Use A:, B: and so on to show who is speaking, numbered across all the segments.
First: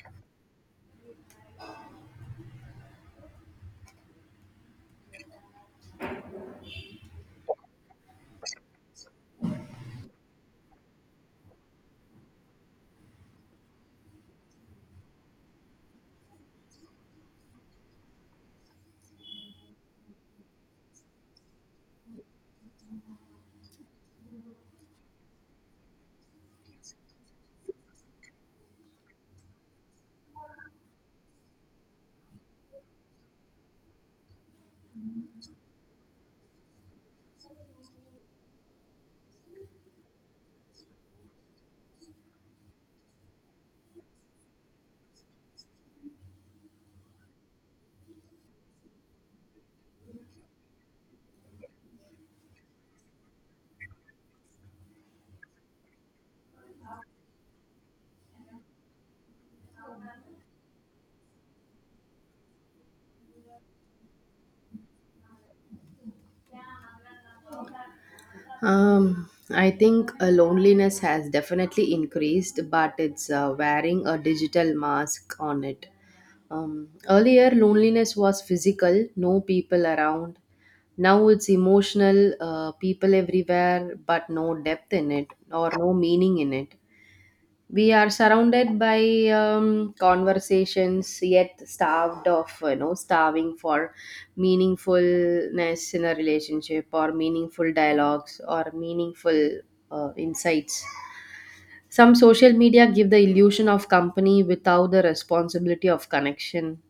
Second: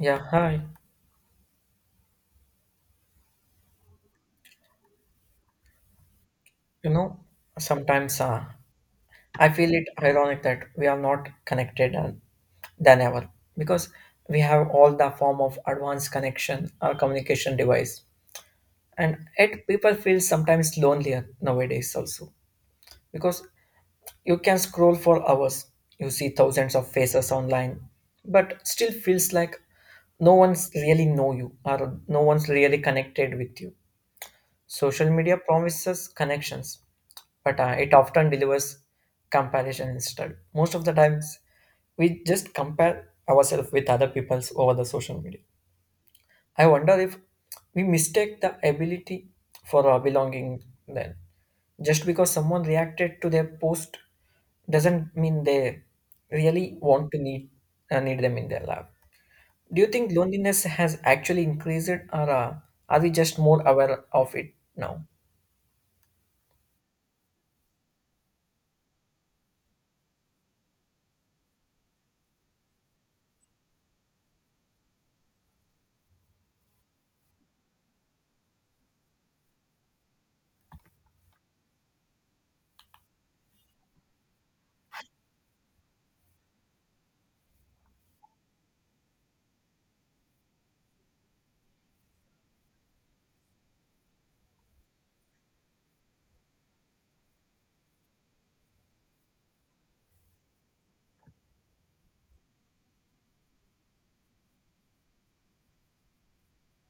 A: Yeah, hi. You know, Sometimes I feel it ironic that we are not connected than ever because we have all the form of advanced connection or communication device, and yet people feel sometimes lonelier nowadays also because you can scroll for hours, you see thousands of faces online, but still feels like no one's really know you or no one's really connected with you. Social media promises connections, but it often delivers comparison instead. Most of the times, we just compare ourselves with other people's over the social media. I wonder if we mistake the ability for our belonging then. Just because someone reacted to their post doesn't mean they really want to need them in their life. Do you think loneliness has actually increased, or are we just more aware of it now?
B: I think loneliness has definitely increased, but it's wearing a digital mask on it. Earlier, loneliness was physical, no people around. Now it's emotional, people everywhere, but no depth in it or no meaning in it. We are surrounded by conversations yet starved of starving for meaningfulness in a relationship or meaningful dialogues or meaningful insights. Some social media give the illusion of company without the responsibility of connection,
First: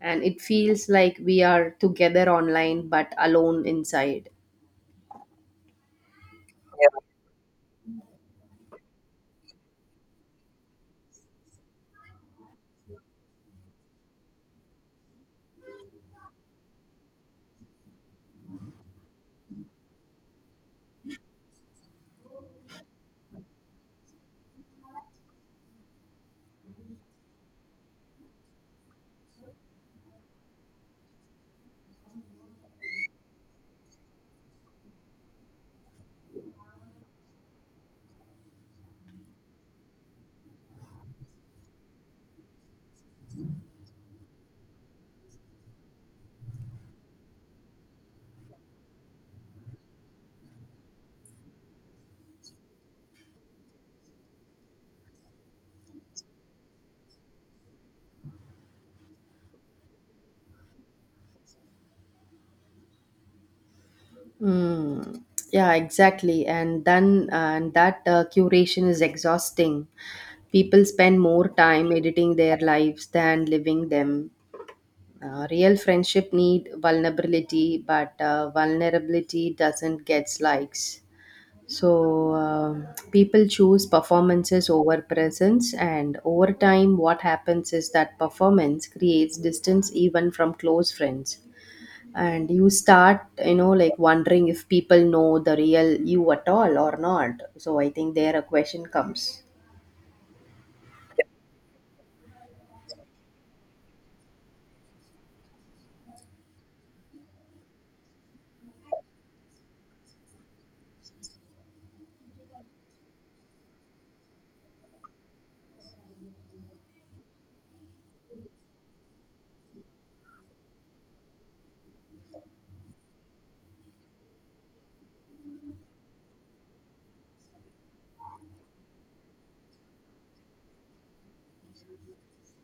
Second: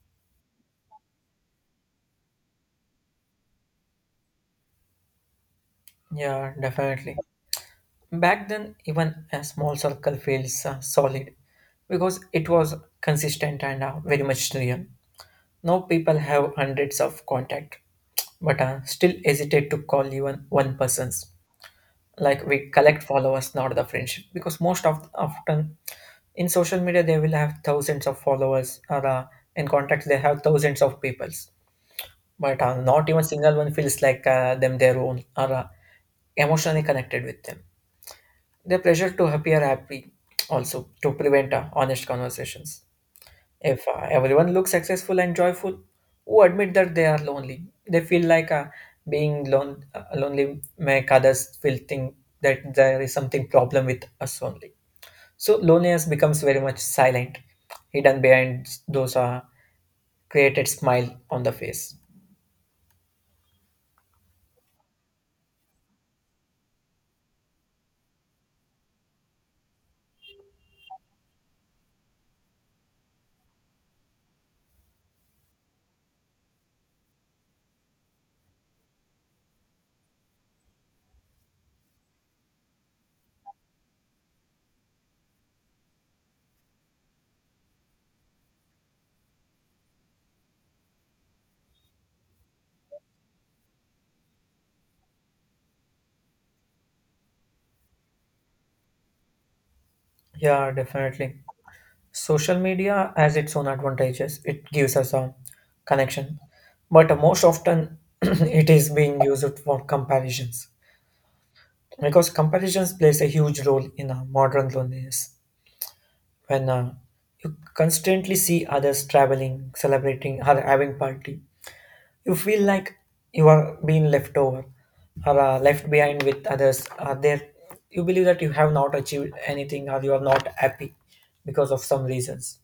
B: and it feels like we are together online but alone inside.
A: Yeah, definitely. Back then, even a small circle feels solid because it was consistent and very much real. Now people have hundreds of contact, but still hesitate to call even one person's. Like we collect followers, not the friendship, because most of often in social media they will have thousands of followers or in contacts they have thousands of peoples, but not even single one feels like them their own or emotionally connected with them. The pressure to appear happy also to prevent honest conversations. If everyone looks successful and joyful, who admit that they are lonely? They feel like being lonely make others feel think that there is something problem with us only. So loneliness becomes very much silent, hidden behind those created smile on the face.
B: Mm, yeah, exactly. And that curation is exhausting. People spend more time editing their lives than living them. Real friendship need vulnerability, but vulnerability doesn't get likes. So people choose performances over presence, and over time, what happens is that performance creates distance even from close friends, and you start like wondering if people know the real you at all or not. So I think there a question comes.
A: Yeah, definitely. Social media has its own advantages. It gives us a connection, but most often it is being used for comparisons because comparisons plays a huge role in modern loneliness. When you constantly see others traveling, celebrating, or having party, you feel like you are being left over or left behind with others. Are there? You believe that you have not achieved anything, or you are not happy because of some reasons.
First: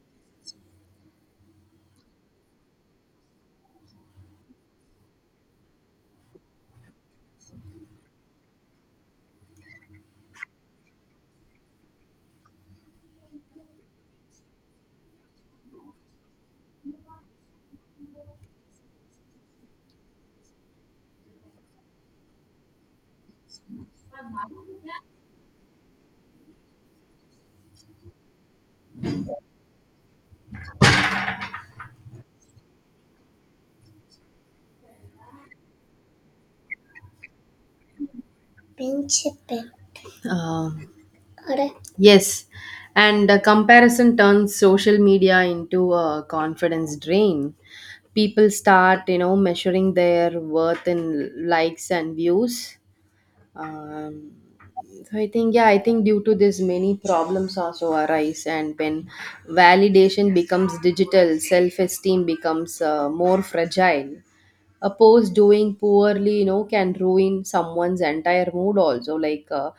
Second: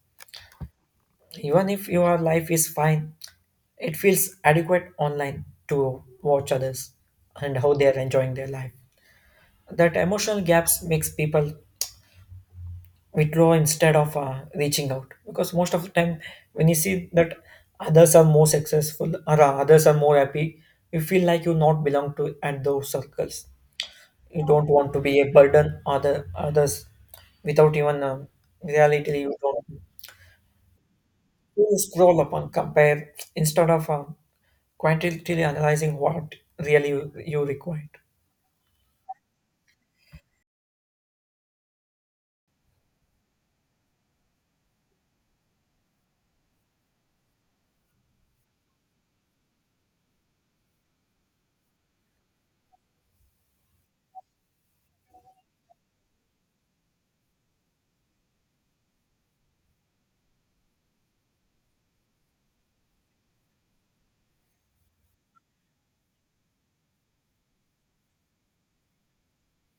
A: Even if your life is fine, it feels adequate online to watch others and how they are enjoying their life. That emotional gaps makes people withdraw instead of reaching out because most of the time when you see that others are more successful or others are more happy, you feel like you not belong to at those circles. You don't want to be a burden other others without even reality. You don't you scroll upon compare instead of. Quantitatively analyzing what really you required.
B: um, yes, and the comparison turns social media into a confidence drain. People start measuring their worth in likes and views. Um, so i think yeah i think due to this many problems also arise, and when validation becomes digital, self-esteem becomes more fragile. A post doing poorly can ruin someone's entire mood also, like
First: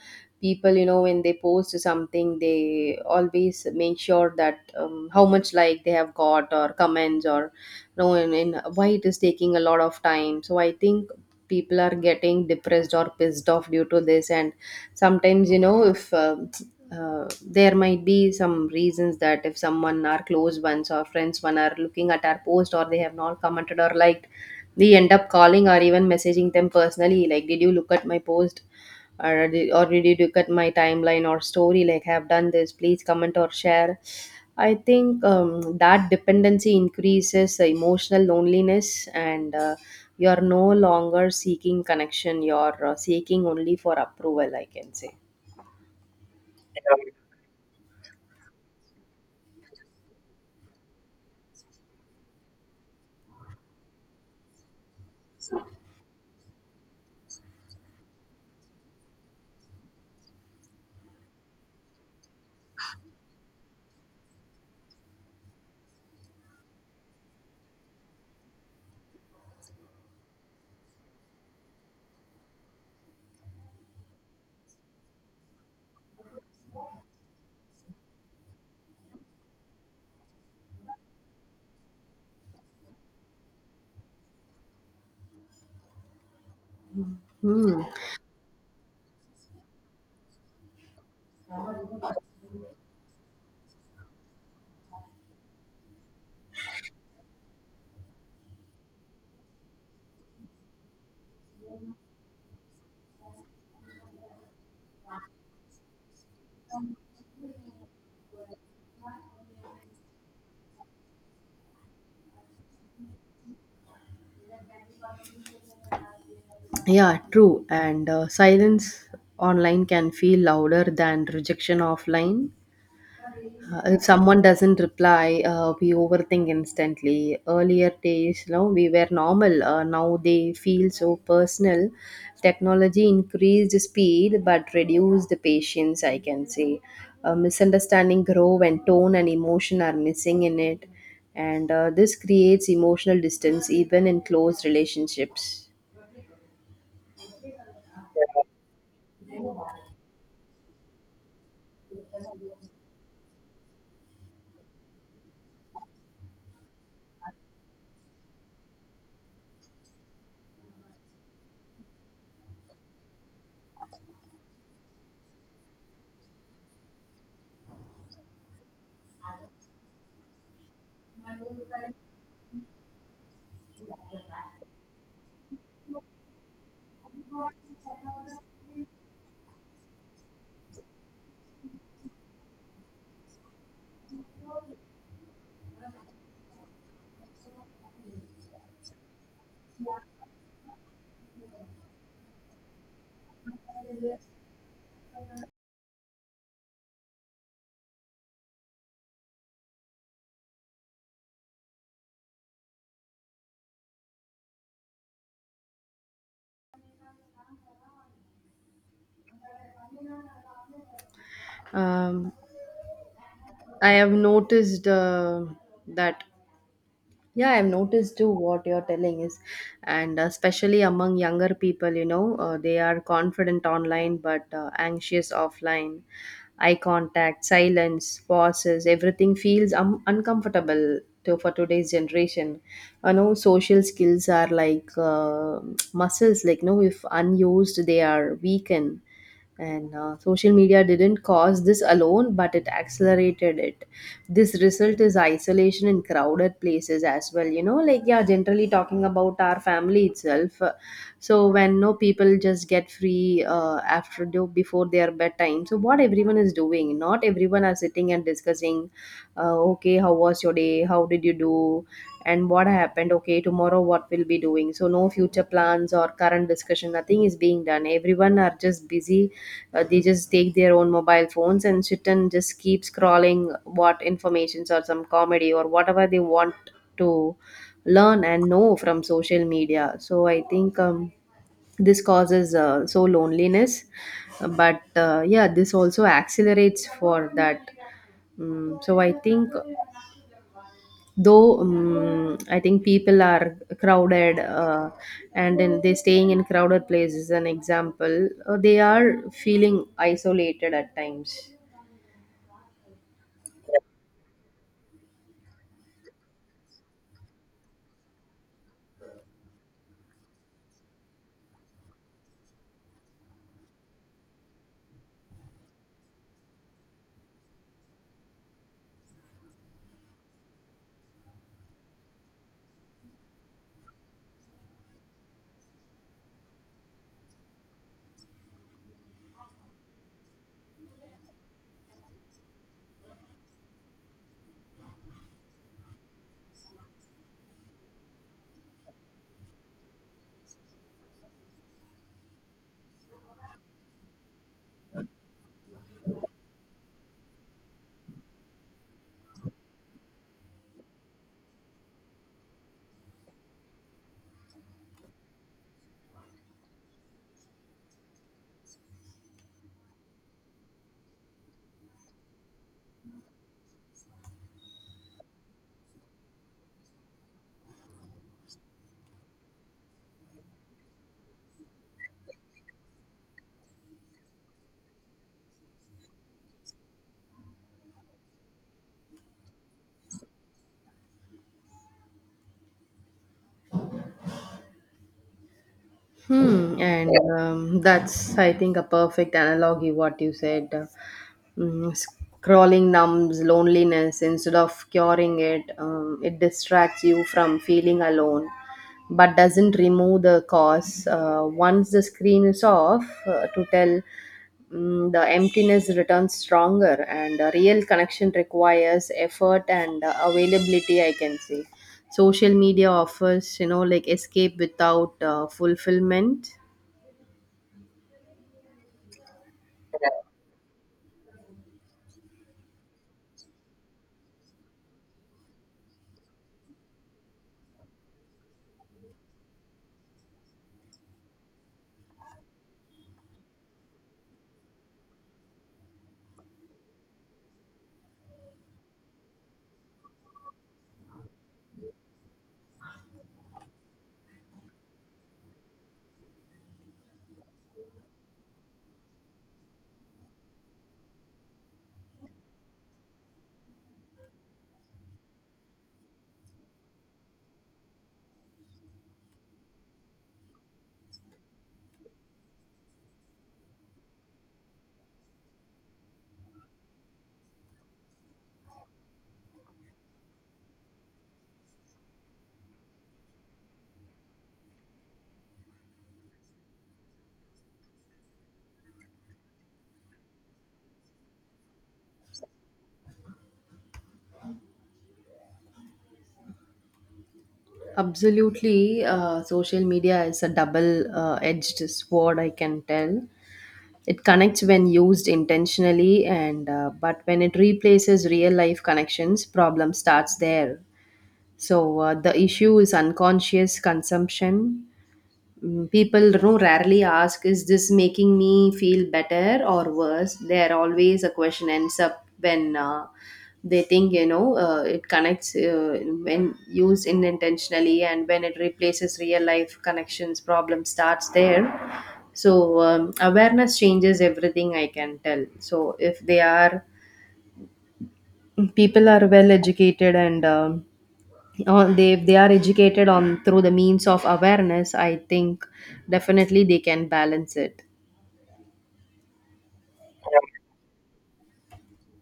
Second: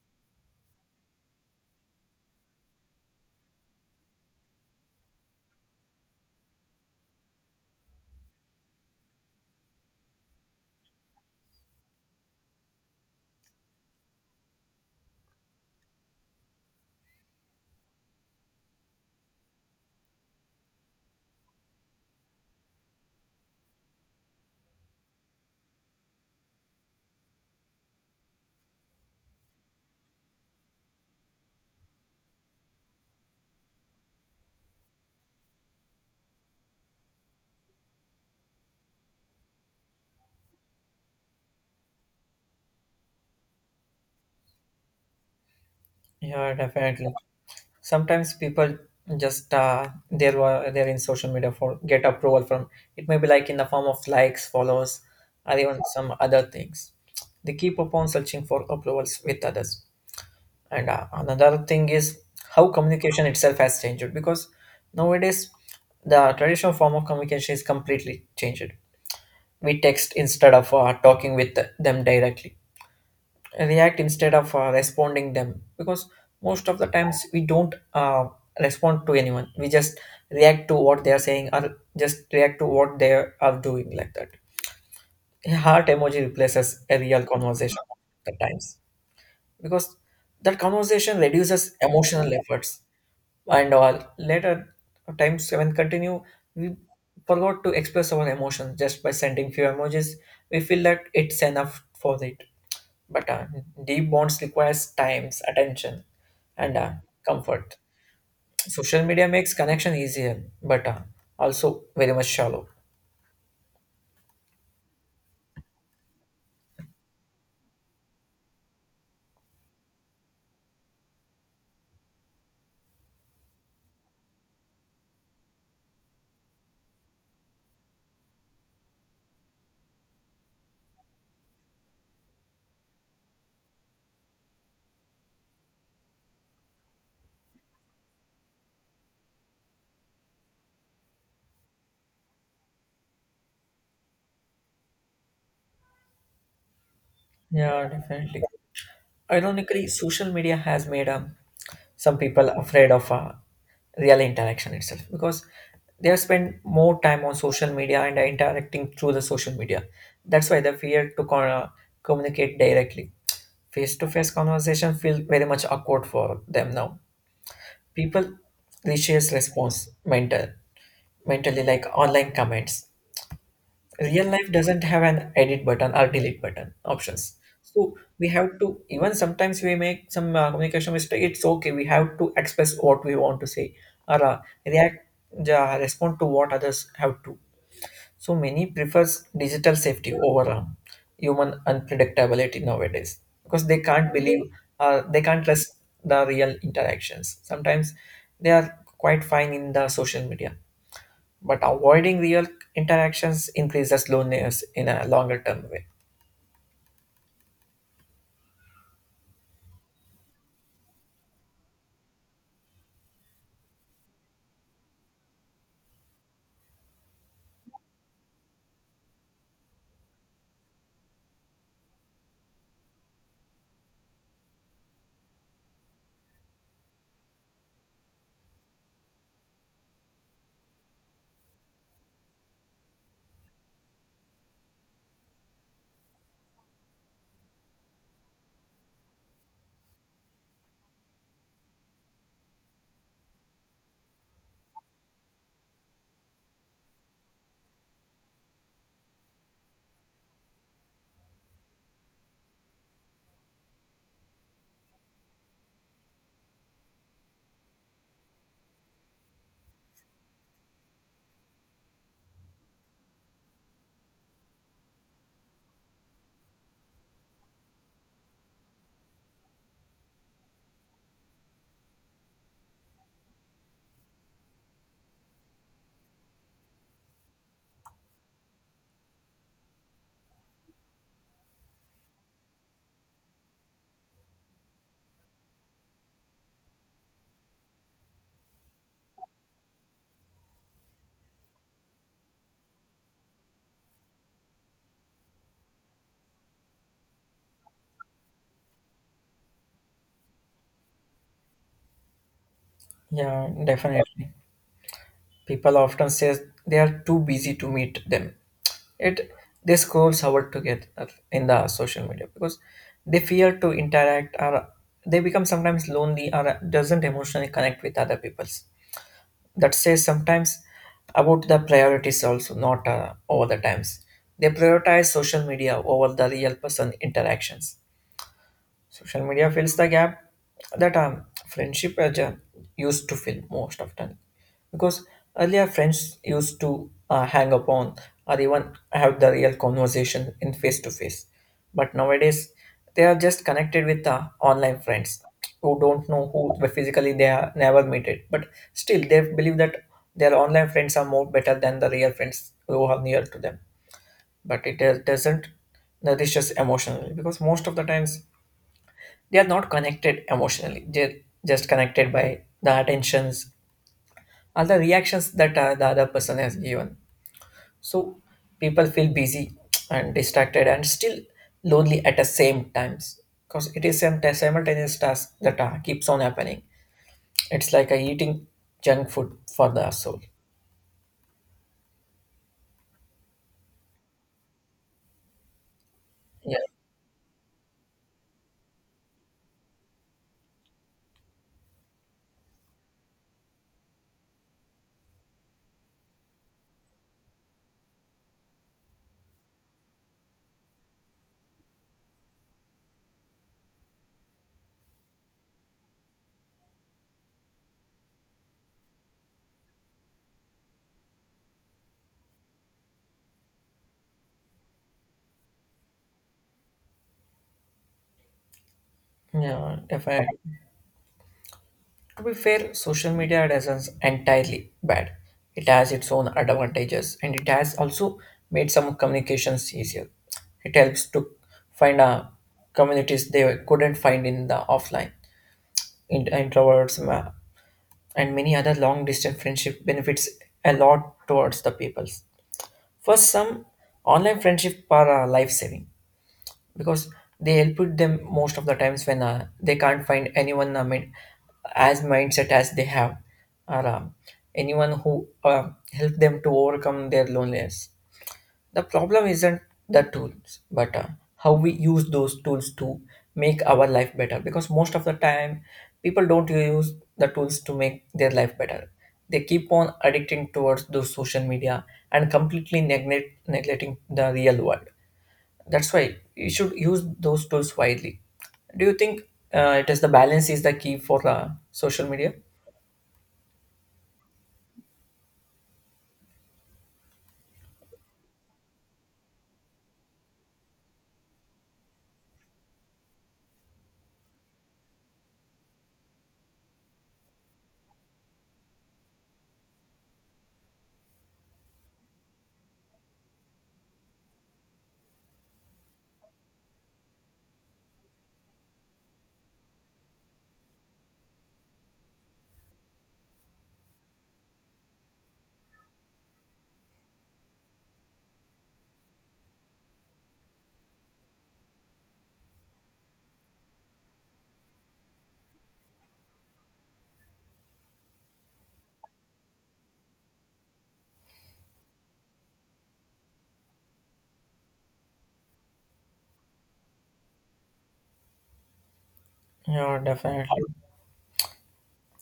B: people when they post something, they always make sure that how much like they have got or comments or and why it is taking a lot of time. So I think people are getting depressed or pissed off due to this. And sometimes you know if there might be some reasons that if someone our close ones or friends one are looking at our post or they have not commented or liked, we end up calling or even messaging them personally, like, did you look at my post, or did you look at my timeline or story, like, I have done this, please comment or share. I think that dependency increases the emotional loneliness, and you are no longer seeking connection, you're seeking only for approval, I can say.
A: Yeah, definitely. Sometimes people just there were they're in social media for get approval from it may be like in the form of likes, follows, or even some other things. They keep upon searching for approvals with others. And another thing is how communication itself has changed because nowadays the traditional form of communication is completely changed. We text instead of talking with them directly, react instead of responding them because most of the times we don't respond to anyone, we just react to what they are saying or just react to what they are doing like that. A heart emoji replaces a real conversation
B: Hmm.
A: at times because that conversation reduces emotional efforts and all. Later times when continue, we forgot to express our emotions just by sending few emojis. We feel that it's enough for it. But deep bonds requires times, attention, and comfort. Social media makes connection easier, but also very much shallow.
B: Yeah, true. And silence online can feel louder than rejection offline. If someone doesn't reply, we overthink instantly. Earlier days, you know, we were normal. Now they feel so personal. Technology increased speed but reduced the patience, I can say. Misunderstanding grow when tone and emotion are missing in it. And this creates emotional distance even in close relationships.
A: Yeah, definitely. Ironically, social media has made a some people are afraid of real interaction itself because they have spent more time on social media and are interacting through the social media, that's why they fear to communicate directly. Face-to-face conversation feel very much awkward for them now. People resists response mentally like online comments. Real life doesn't have an edit button or delete button options, so we have to, even sometimes we make some communication mistake, it's okay, we have to express what we want to say or react, respond to what others have to. So many prefers digital safety over human unpredictability nowadays because they can't believe they can't trust the real interactions sometimes. They are quite fine in the social media but avoiding real interactions increases loneliness in a longer term way.
B: Um, I have noticed that Yeah, I've noticed too what you're telling is, and especially among younger people, you know, they are confident online but anxious offline. Eye contact, silence, pauses, everything feels uncomfortable for today's generation. You know, social skills are like muscles, like, no, if unused, they are weakened. And social media didn't cause this alone, but it accelerated it. This result is isolation in crowded places as well, you know, like, yeah, generally talking about our family itself. So when no people just get free after do before their bedtime, so what everyone is doing, not everyone are sitting and discussing, okay, how was your day? How did you do? And what happened? Okay, tomorrow what we'll be doing. So no future plans or current discussion. Nothing is being done. Everyone are just busy. They just take their own mobile phones and sit and just keep scrolling what informations or some comedy or whatever they want to learn and know from social media. So I think this causes so loneliness. But yeah, this also accelerates for that. Mm, so I think though I think people are crowded and then they staying in crowded places, an example, they are feeling isolated at times.
A: Yeah, definitely. People often say they are too busy to meet them. It they scroll hours together in the social media because they fear to interact or they become sometimes lonely or doesn't emotionally connect with other peoples. That says sometimes about the priorities also not over the times. They prioritize social media over the real person interactions. Social media fills the gap that friendship used to fill most often. Because earlier friends used to hang upon or even have the real conversation in face to face. But nowadays, they are just connected with online friends who don't know who but physically they are never meted. But still, they believe that their online friends are more better than the real friends who are near to them. But it doesn't nourishes emotionally because most of the times they are not connected emotionally, they're just connected by the attentions, all the reactions that the other person has given. So people feel busy and distracted and still lonely at the same times because it is some simultaneous task that keeps on happening. It's like a eating junk food for the soul. Yeah,
B: Hmm, and yeah. That's I think a perfect analogy what you said. Scrolling numbs loneliness instead of curing it. It distracts you from feeling alone but doesn't remove the cause. Once the screen is off, to tell, mm, the emptiness returns stronger, and a real connection requires effort and availability, I can say. Social media offers, you know, like escape without fulfillment.
A: yeah, definitely. To be fair, social media doesn't entirely bad. It has its own advantages and it has also made some communications easier. It helps to find communities they couldn't find in the offline. Introverts and many other long distance friendship benefits a lot towards the peoples. For some, online friendship are life saving because they helped them most of the times when they can't find anyone mind, as mindset as they have or anyone who help them to overcome their loneliness. The problem isn't the tools but how we use those tools to make our life better because most of the time people don't use the tools to make their life better, they keep on addicting towards those social media and completely neglecting the real world. That's why you should use those tools widely. Do you think it is the balance is the key for the social media?
B: Absolutely, social media is a double edged sword, I can tell. It connects when used intentionally, and but when it replaces real life connections, problem starts there. So the issue is unconscious consumption. Mm, people, you know, rarely ask, is this making me feel better or worse? There always a question ends up when they think, you know, it connects when used unintentionally, and when it replaces real life connections, problem starts there. So awareness changes everything, I can tell. So if they are people are well educated and or they if they are educated on through the means of awareness, I think definitely they can balance it.
A: Yeah, definitely.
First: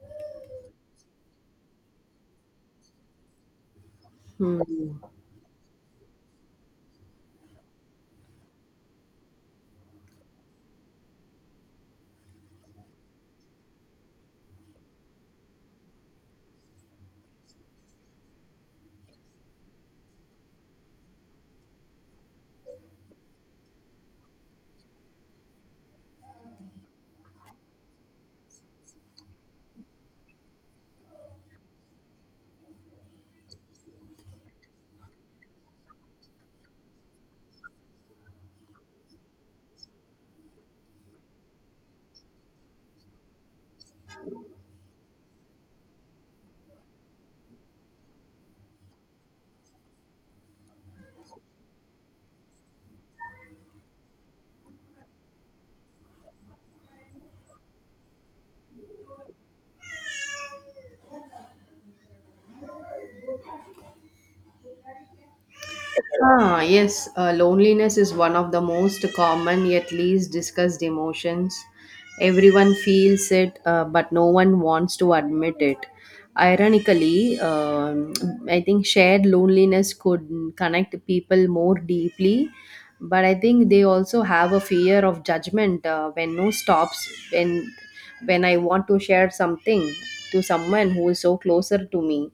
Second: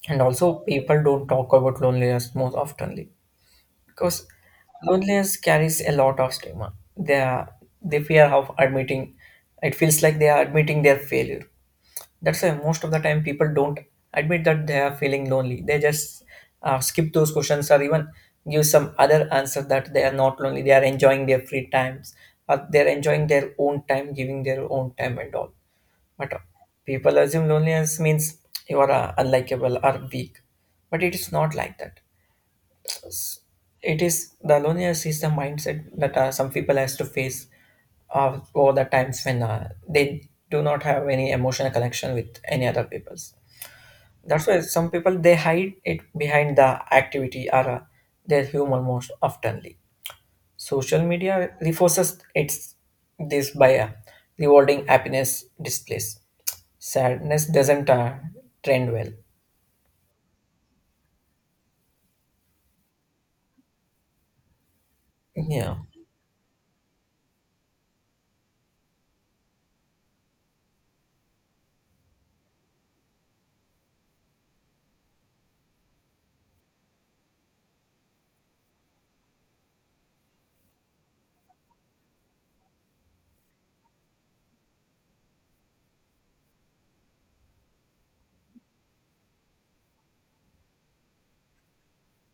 A: And also, people don't talk about loneliness most oftenly, because
B: Hmm.
A: loneliness carries a lot of stigma. They are, they fear of admitting. It feels like they are admitting their failure. That's why most of the time people don't admit that they are feeling lonely. They just skip those questions or even give some other answer that they are not lonely. They are enjoying their free times. Or they are enjoying their own time, giving their own time and all. But people assume loneliness means you are unlikable or weak. But it is not like that. It is the loneliness is the mindset that some people has to face over the times when they do not have any emotional connection with any other peoples. That's why some people they hide it behind the activity or their humor most oftenly. Social media reinforces its this by rewarding happiness displays. Sadness doesn't trend well. Yeah,
B: Ah, yes, loneliness is one of the most common yet least discussed emotions. Everyone feels it, but no one wants to admit it. Ironically, I think shared loneliness could connect people more deeply, but I think they also have a fear of judgment when no stops. When when I want to share something to someone who is so closer to me,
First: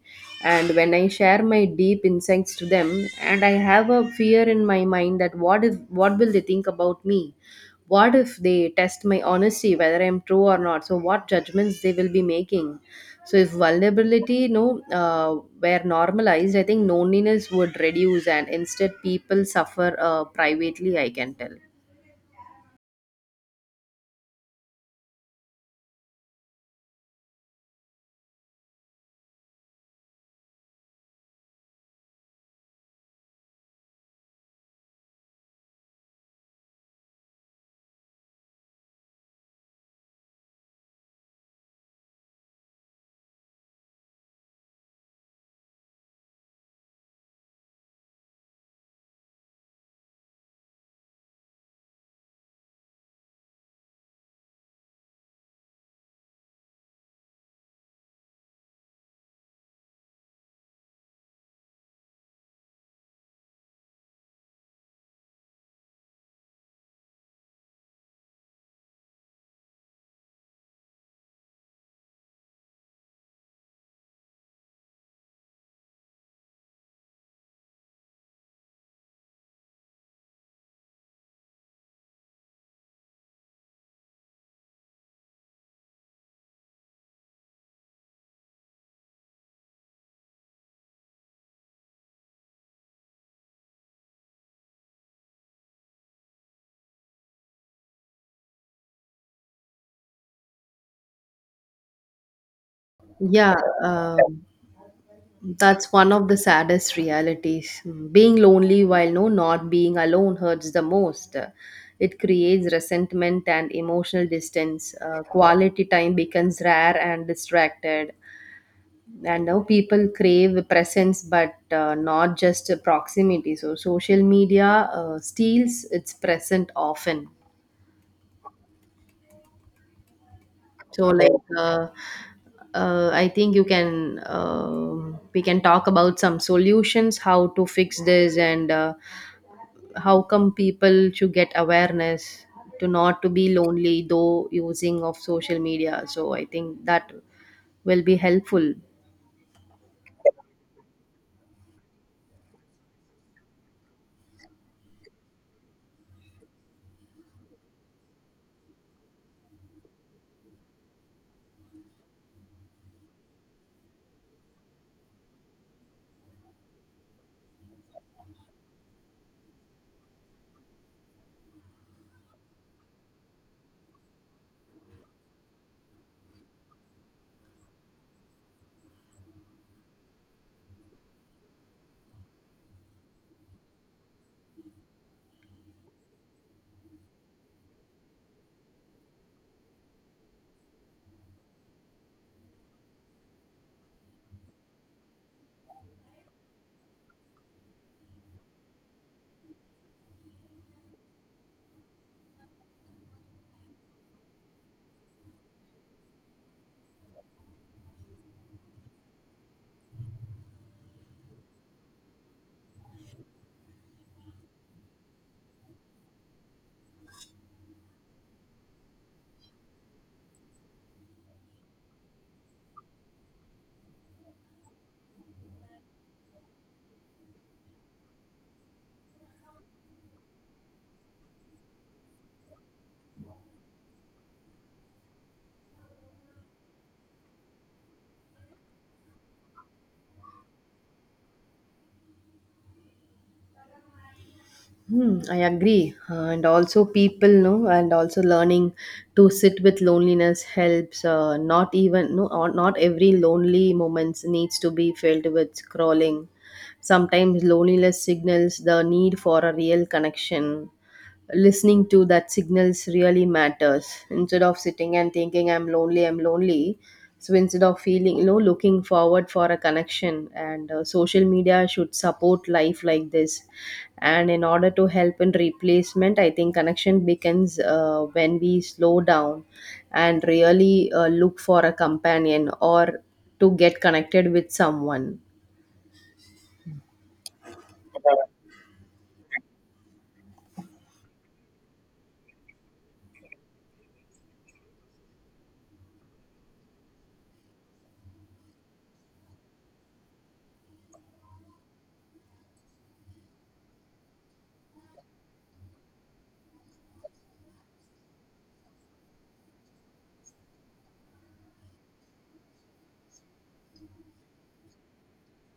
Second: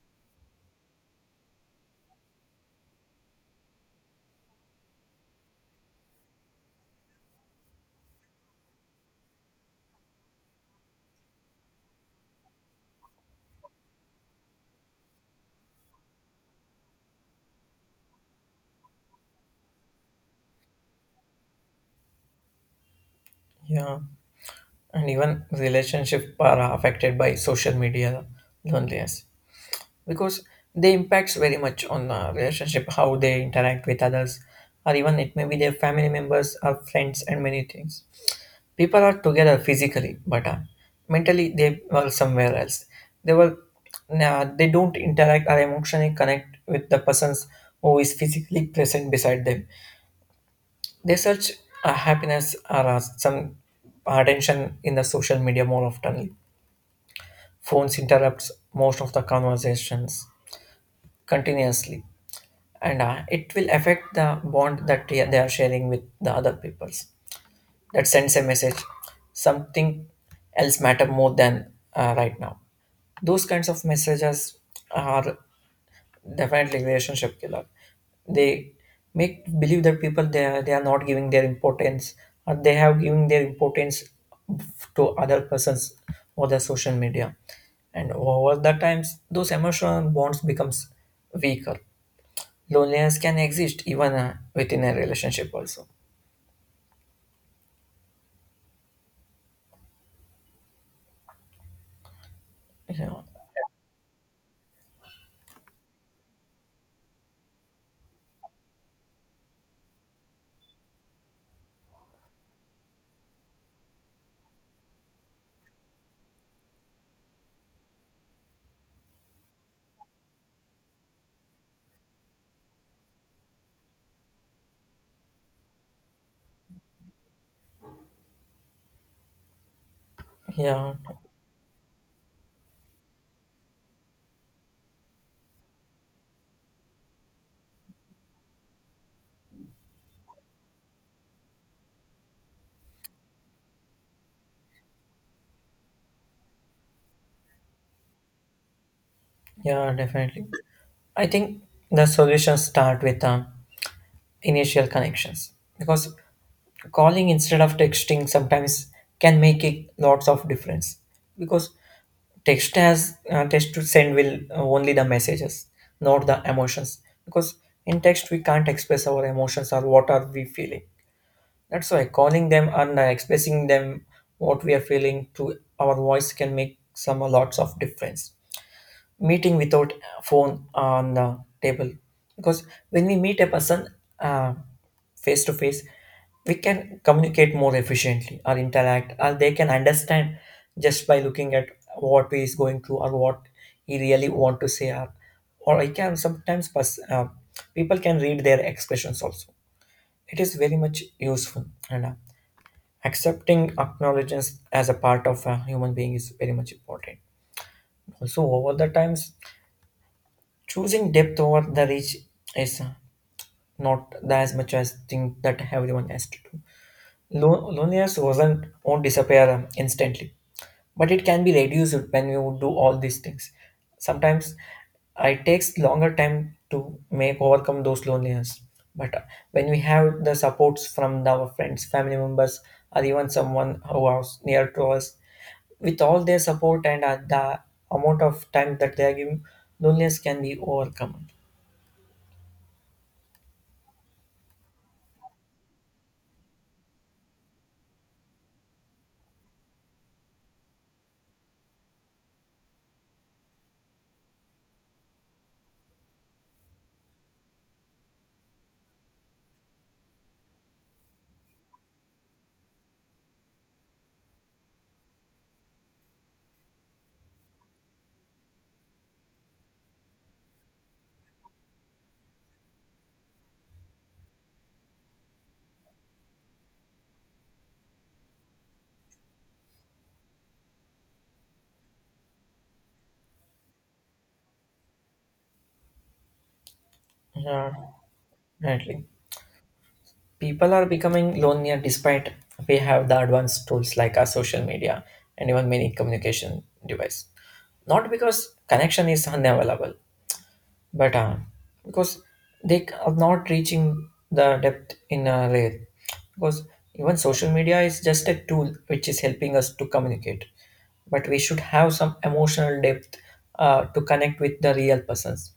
B: and when I share my deep insights to them, and I have a fear in my mind that what if, what will they think about me, what if they test my honesty whether I'm true or not, so what judgments they will be making. So if vulnerability, you know, were normalized, I think loneliness would reduce, and instead people suffer privately, I can tell.
A: yeah. And even relationships are affected by social media loneliness because they impacts very much on relationship how they interact with others or even it may be their family members or friends and many things. People are together physically but mentally they are somewhere else. They were nah, they don't interact or emotionally connect with the persons who is physically present beside them. They search happiness or some attention in the social media more often. Phones interrupts most of the conversations continuously, and it will affect the bond that they are sharing with the other peoples. That sends a message: something else matter more than right now. Those kinds of messages are definitely relationship killer. They make believe that people they are not giving their importance or they have giving their importance to other persons or the social media. And over the times, those emotional bonds becomes weaker. Loneliness can exist even within a relationship also. Yeah,
B: Yeah. um, That's one of the saddest realities. Mm, being lonely while not being alone hurts the most. It creates resentment and emotional distance. Quality time becomes rare and distracted. And now people crave presence, but not just proximity. So social media steals its present often.
A: yeah,
B: So I think you can we can talk about some solutions, how to fix this, and how come people should get awareness to not to be lonely though using of social media, so I think that will be helpful.
A: yeah, definitely. I think the solutions start with initial connections because calling instead of texting sometimes can make a lots of difference because text has text to send will only the messages, not the emotions, because in text we can't express our emotions or what are we feeling. That's why calling them and expressing them what we are feeling to our voice can make some lots of difference. Meeting without phone on the table, because when we meet a person uh, face to face, we can communicate more efficiently or interact, or they can understand just by looking at what he is going through or what he really want to say, or I can sometimes people can read their expressions also. It is very much useful. And Accepting acknowledgments as a part of a human being is very much important. Also, over the times, choosing depth over the reach is not the as much as thing that everyone has to do. Loneliness wasn't won't disappear instantly, but it can be reduced when you do all these things. Sometimes it takes longer time to make overcome those loneliness. But when we have the supports from the, our friends, family members, or even someone who is near to us, with all their support and the amount of time that they are giving, loneliness can be overcome.
B: Hmm, I agree. And also, people know, and also learning to sit with loneliness helps. Not even, no, or not every lonely moments needs to be filled with scrolling. Sometimes loneliness signals the need for a real connection. Listening to that signals really matters. Instead of sitting and thinking, I'm lonely, so instead of feeling, you know, looking forward for a connection, and social media should support life like this. And in order to help in replacement, I think connection begins when we slow down and really look for a companion or to get connected with someone.
A: Yeah, definitely. People are becoming lonelier despite we have the advanced tools like our social media and even many communication device. Not because connection is unavailable, but because they are not reaching the depth in a layer. Because even social media is just a tool which is helping us to communicate, but we should have some emotional depth to connect with the real persons.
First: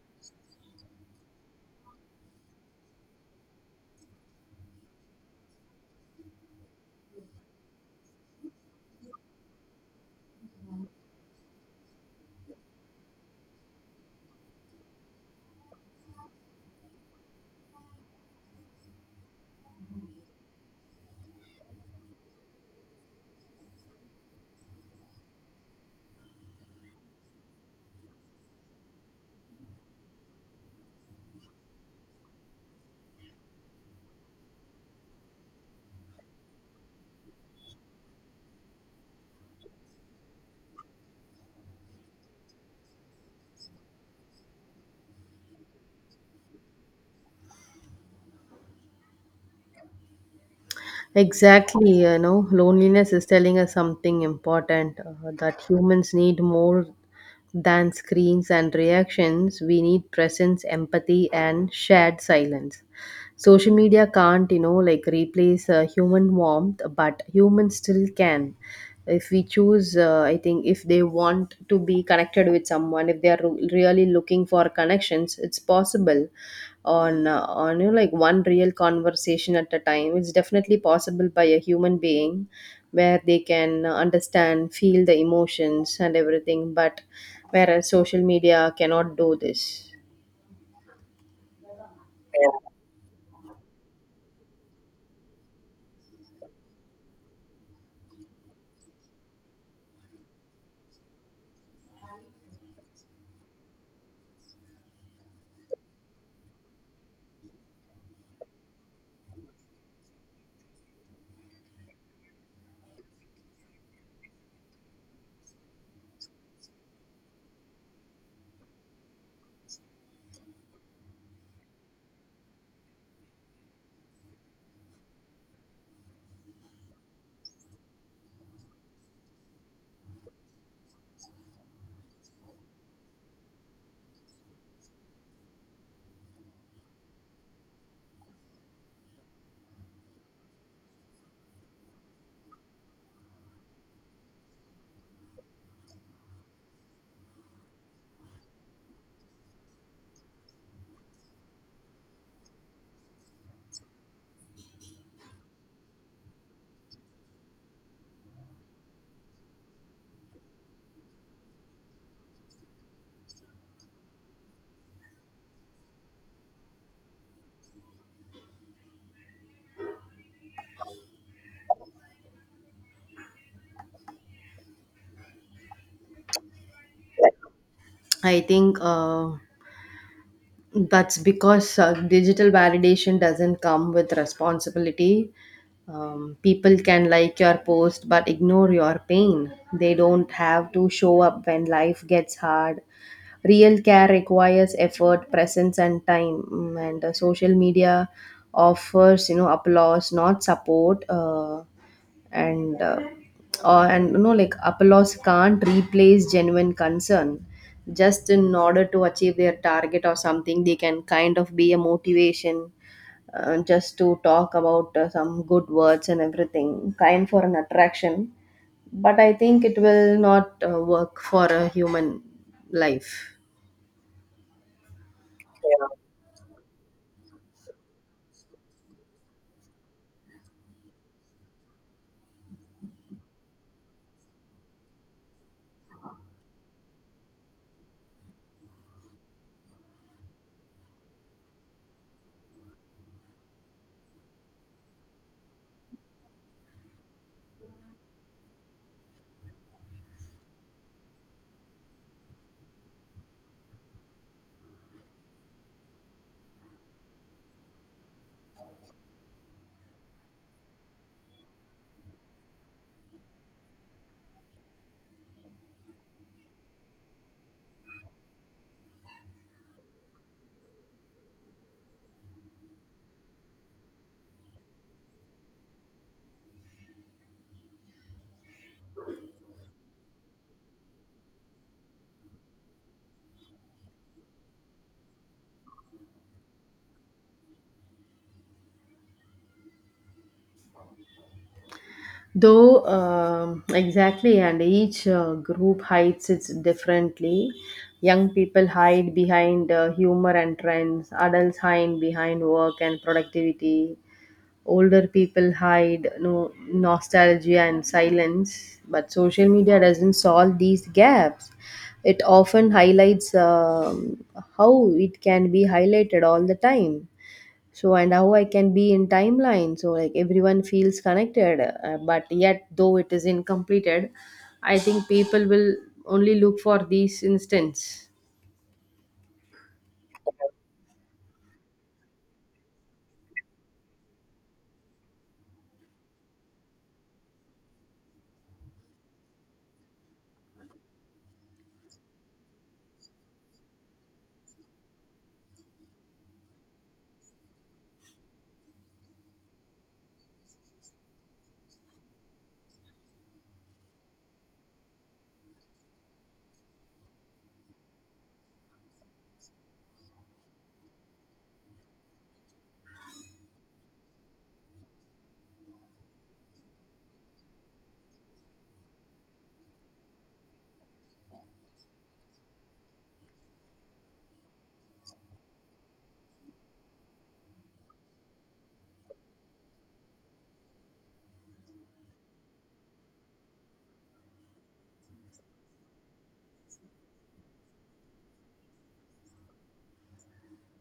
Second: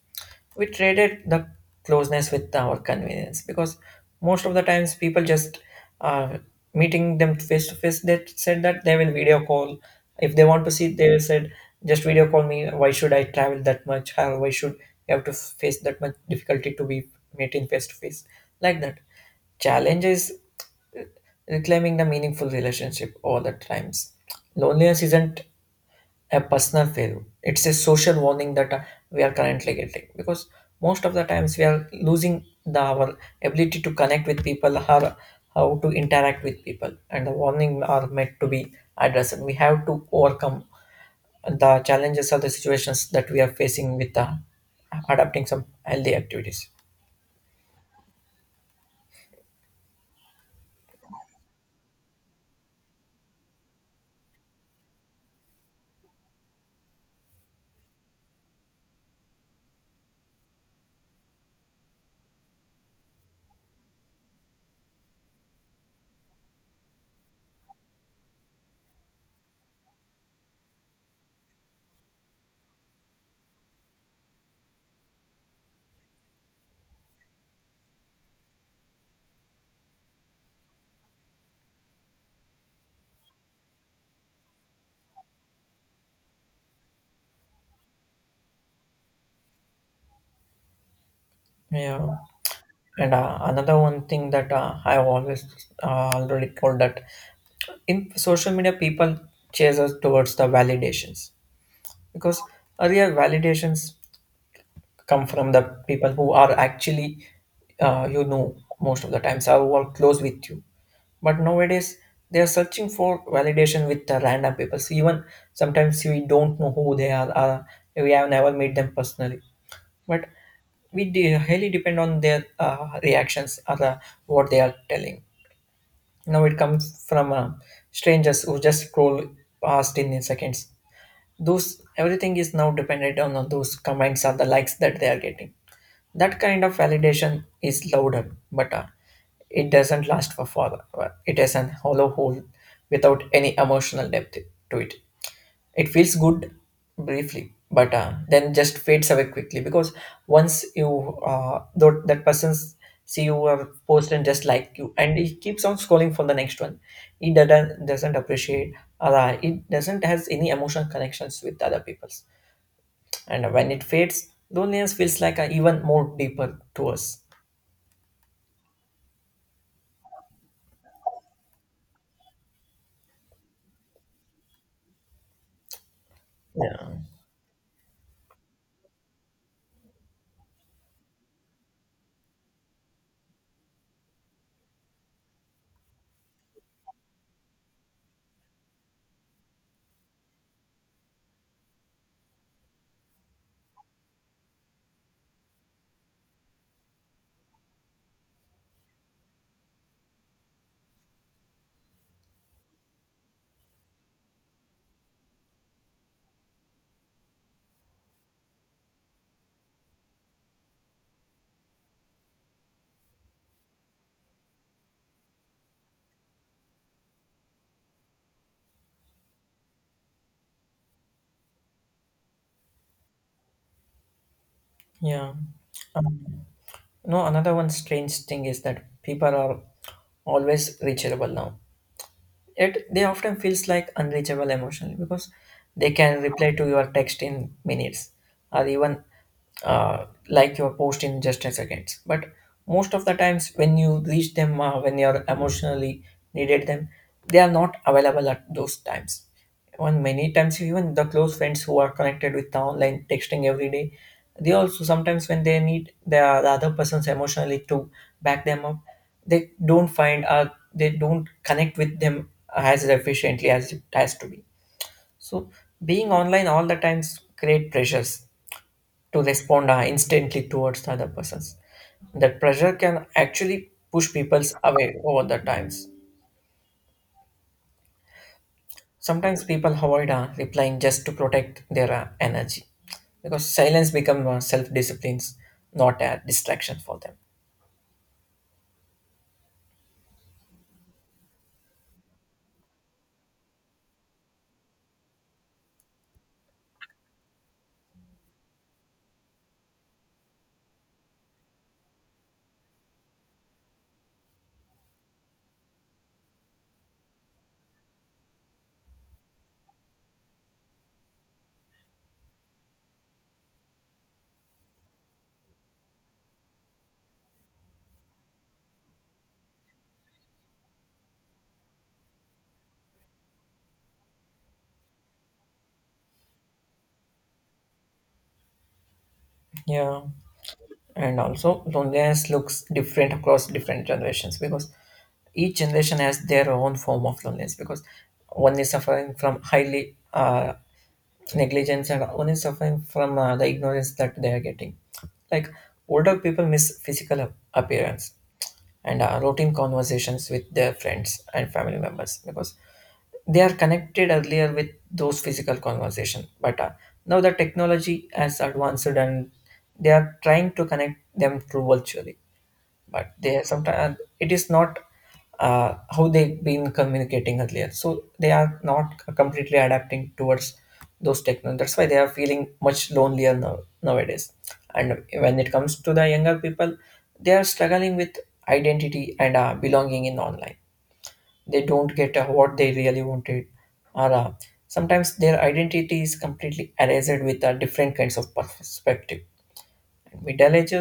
A: We traded the closeness with our convenience, because most of the times people just uh, meeting them face to face, they said that they will video call. If they want to see, they said, just video call me, why should I travel that much. How, why should you have to face that much difficulty to be meeting face to face, like that. Challenge is uh, reclaiming the meaningful relationship all the times. Loneliness isn't a personal failure. It's a social warning that we are currently getting, because most of the times we are losing the our ability to connect with people, how to interact with people, and the warning are meant to be addressed. We have to overcome the challenges or the situations that we are facing with adapting some healthy activities.
B: Exactly, you know, loneliness is telling us something important, that humans need more than screens and reactions. We need presence, empathy, and shared silence. Social media can't, you know, like replace human warmth, but humans still can. If we choose, I think if they want to be connected with someone, if they are really looking for connections, it's possible on you know, like one real conversation at a time. It's definitely possible by a human being, where they can understand feel the emotions and everything, but whereas social media cannot do this.
A: Yeah. And Another one thing that I've always already told, that in social media, people chase us towards the validations, because earlier validations come from the people who are actually you know, most of the times are who are close with you. But nowadays they are searching for validation with the random people, so even sometimes we don't know who they are, or we have never met them personally, but we highly depend on their reactions or what they are telling. Now it comes from strangers who just scroll past in seconds. Those everything is now dependent on those comments or the likes that they are getting. That kind of validation is louder, but it doesn't last for forever. It is an hollow hole without any emotional depth to it. It feels good briefly, but then just fades away quickly, because once you though that person's see your post and just like you and he keeps on scrolling for the next one, he doesn't appreciate, or it doesn't has any emotional connections with other people's. And when it fades, loneliness feels like a even more deeper to us. Yeah.
B: I think that's because digital validation doesn't come with responsibility. People can like your post but ignore your pain. They don't have to show up when life gets hard. Real care requires effort, presence and time. Mm, and social media offers, you know, applause not support. And uh, and You know, like, applause can't replace genuine concern. Just in order to achieve their target or something, they can kind of be a motivation, just to talk about some good words and everything kind for an attraction. But I think it will not work for a human life.
A: Yeah. um, no, another one strange thing is that people are always reachable now. Yet they often feels like unreachable emotionally, because they can reply to your text in minutes, or even like your post in just a seconds. But most of the times when you reach them, when you're emotionally needed them, they are not available at those times. And many times, even the close friends who are connected with the online texting every day, they also sometimes when they need the other person's emotionally to back them up, they don't find they don't connect with them as efficiently as it has to be. So being online all the times create pressures to respond instantly towards the other persons. That pressure can actually push people's away over the times. Sometimes people avoid replying just to protect their energy, because silence becomes self disciplines, not a distraction for them.
B: Though, exactly, and each group hides it differently. Young people hide behind humor and trends, adults hide behind work and productivity, older people hide no, nostalgia and silence. But social media doesn't solve these gaps. It often highlights how it can be highlighted all the time, so and how I can be in timeline, so like everyone feels connected, but yet though it is incompleted. I think people will only look for these instance.
A: Yeah, and also loneliness looks different across different generations, because each generation has their own form of loneliness, because one is suffering from highly negligence and one is suffering from the ignorance that they are getting. Like older people miss physical appearance and routine conversations with their friends and family members, because they are connected earlier with those physical conversation, but now the technology has advanced and they are trying to connect them through virtually, but they sometimes it is not how they've been communicating earlier, so they are not completely adapting towards those technologies. That's why they are feeling much lonelier now, nowadays. And when it comes to the younger people, they are struggling with identity and belonging in online. They don't get what they really wanted, or sometimes their identity is completely erased with different kinds of perspective. Middle age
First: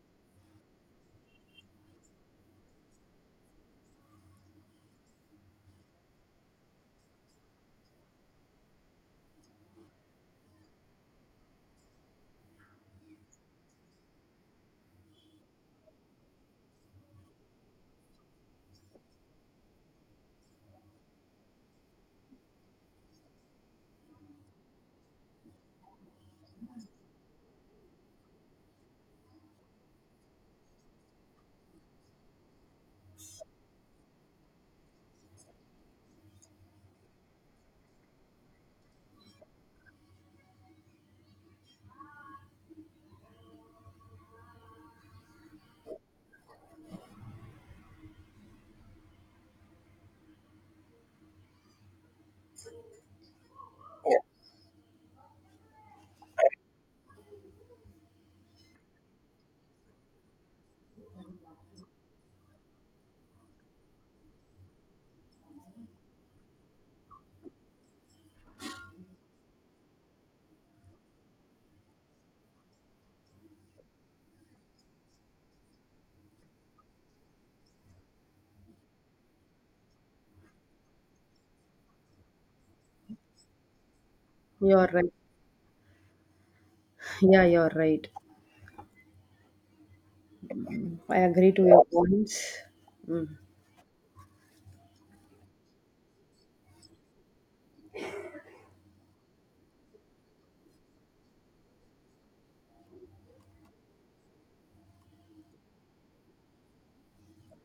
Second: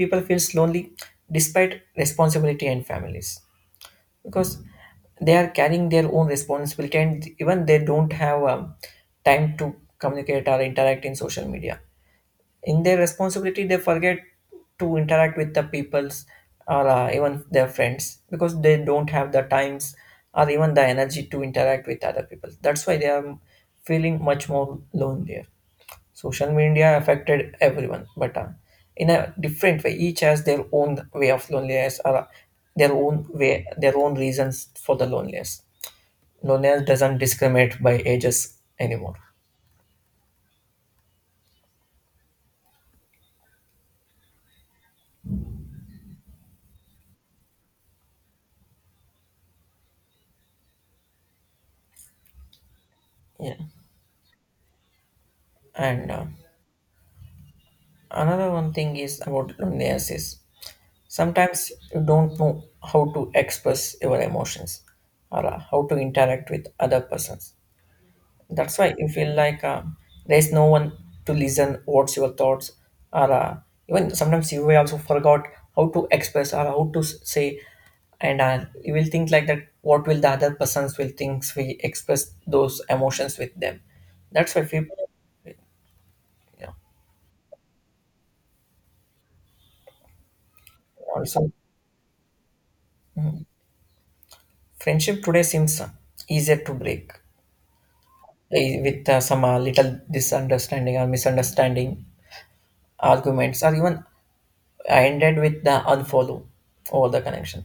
A: people feels lonely despite responsibility and families, because they are carrying their own responsibility, and even they don't have time to communicate or interact in social media. In their responsibility they forget to interact with the peoples, or even their friends, because they don't have the times or even the energy to interact with other people. That's why they are feeling much more lonelier. Social media affected everyone, but in a different way. Each has their own way of loneliness, or their own way, their own reasons for the loneliness. Loneliness doesn't discriminate by ages anymore. Yeah. And Another one thing is about loneliness is sometimes you don't know how to express your emotions, or how to interact with other persons. That's why you feel like there's no one to listen what's your thoughts, or even sometimes you may also forgot how to express or how to say, and you will think like that what will the other persons will think we express those emotions with them. That's why
B: You're
A: people,
B: right.
A: you know,
B: Yeah, you're right. I
A: also
B: agree to your points. Mm.
A: friendship today seems easier to break, with some little misunderstanding or misunderstanding, arguments, or even ended with the unfollow all the connection.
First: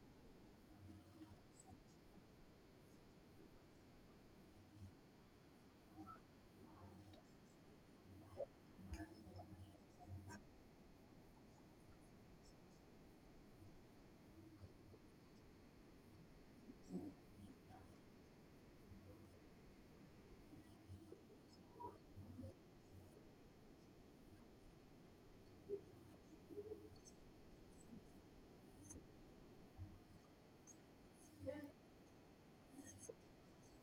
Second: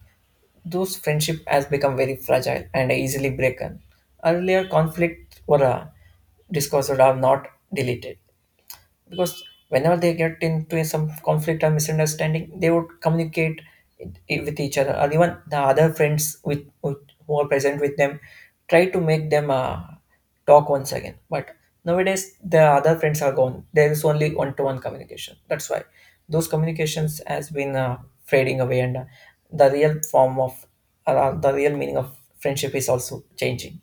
A: Those friendship has become very fragile and easily broken. Earlier conflict were discussed, or not deleted, because whenever they get into some conflict or misunderstanding, they would communicate it with each other, or even the other friends with who are present with them, try to make them talk once again. But nowadays, the other friends are gone. There is only one-to-one communication. That's why those communications has been fading away, and the real form of, the real meaning of friendship is also changing.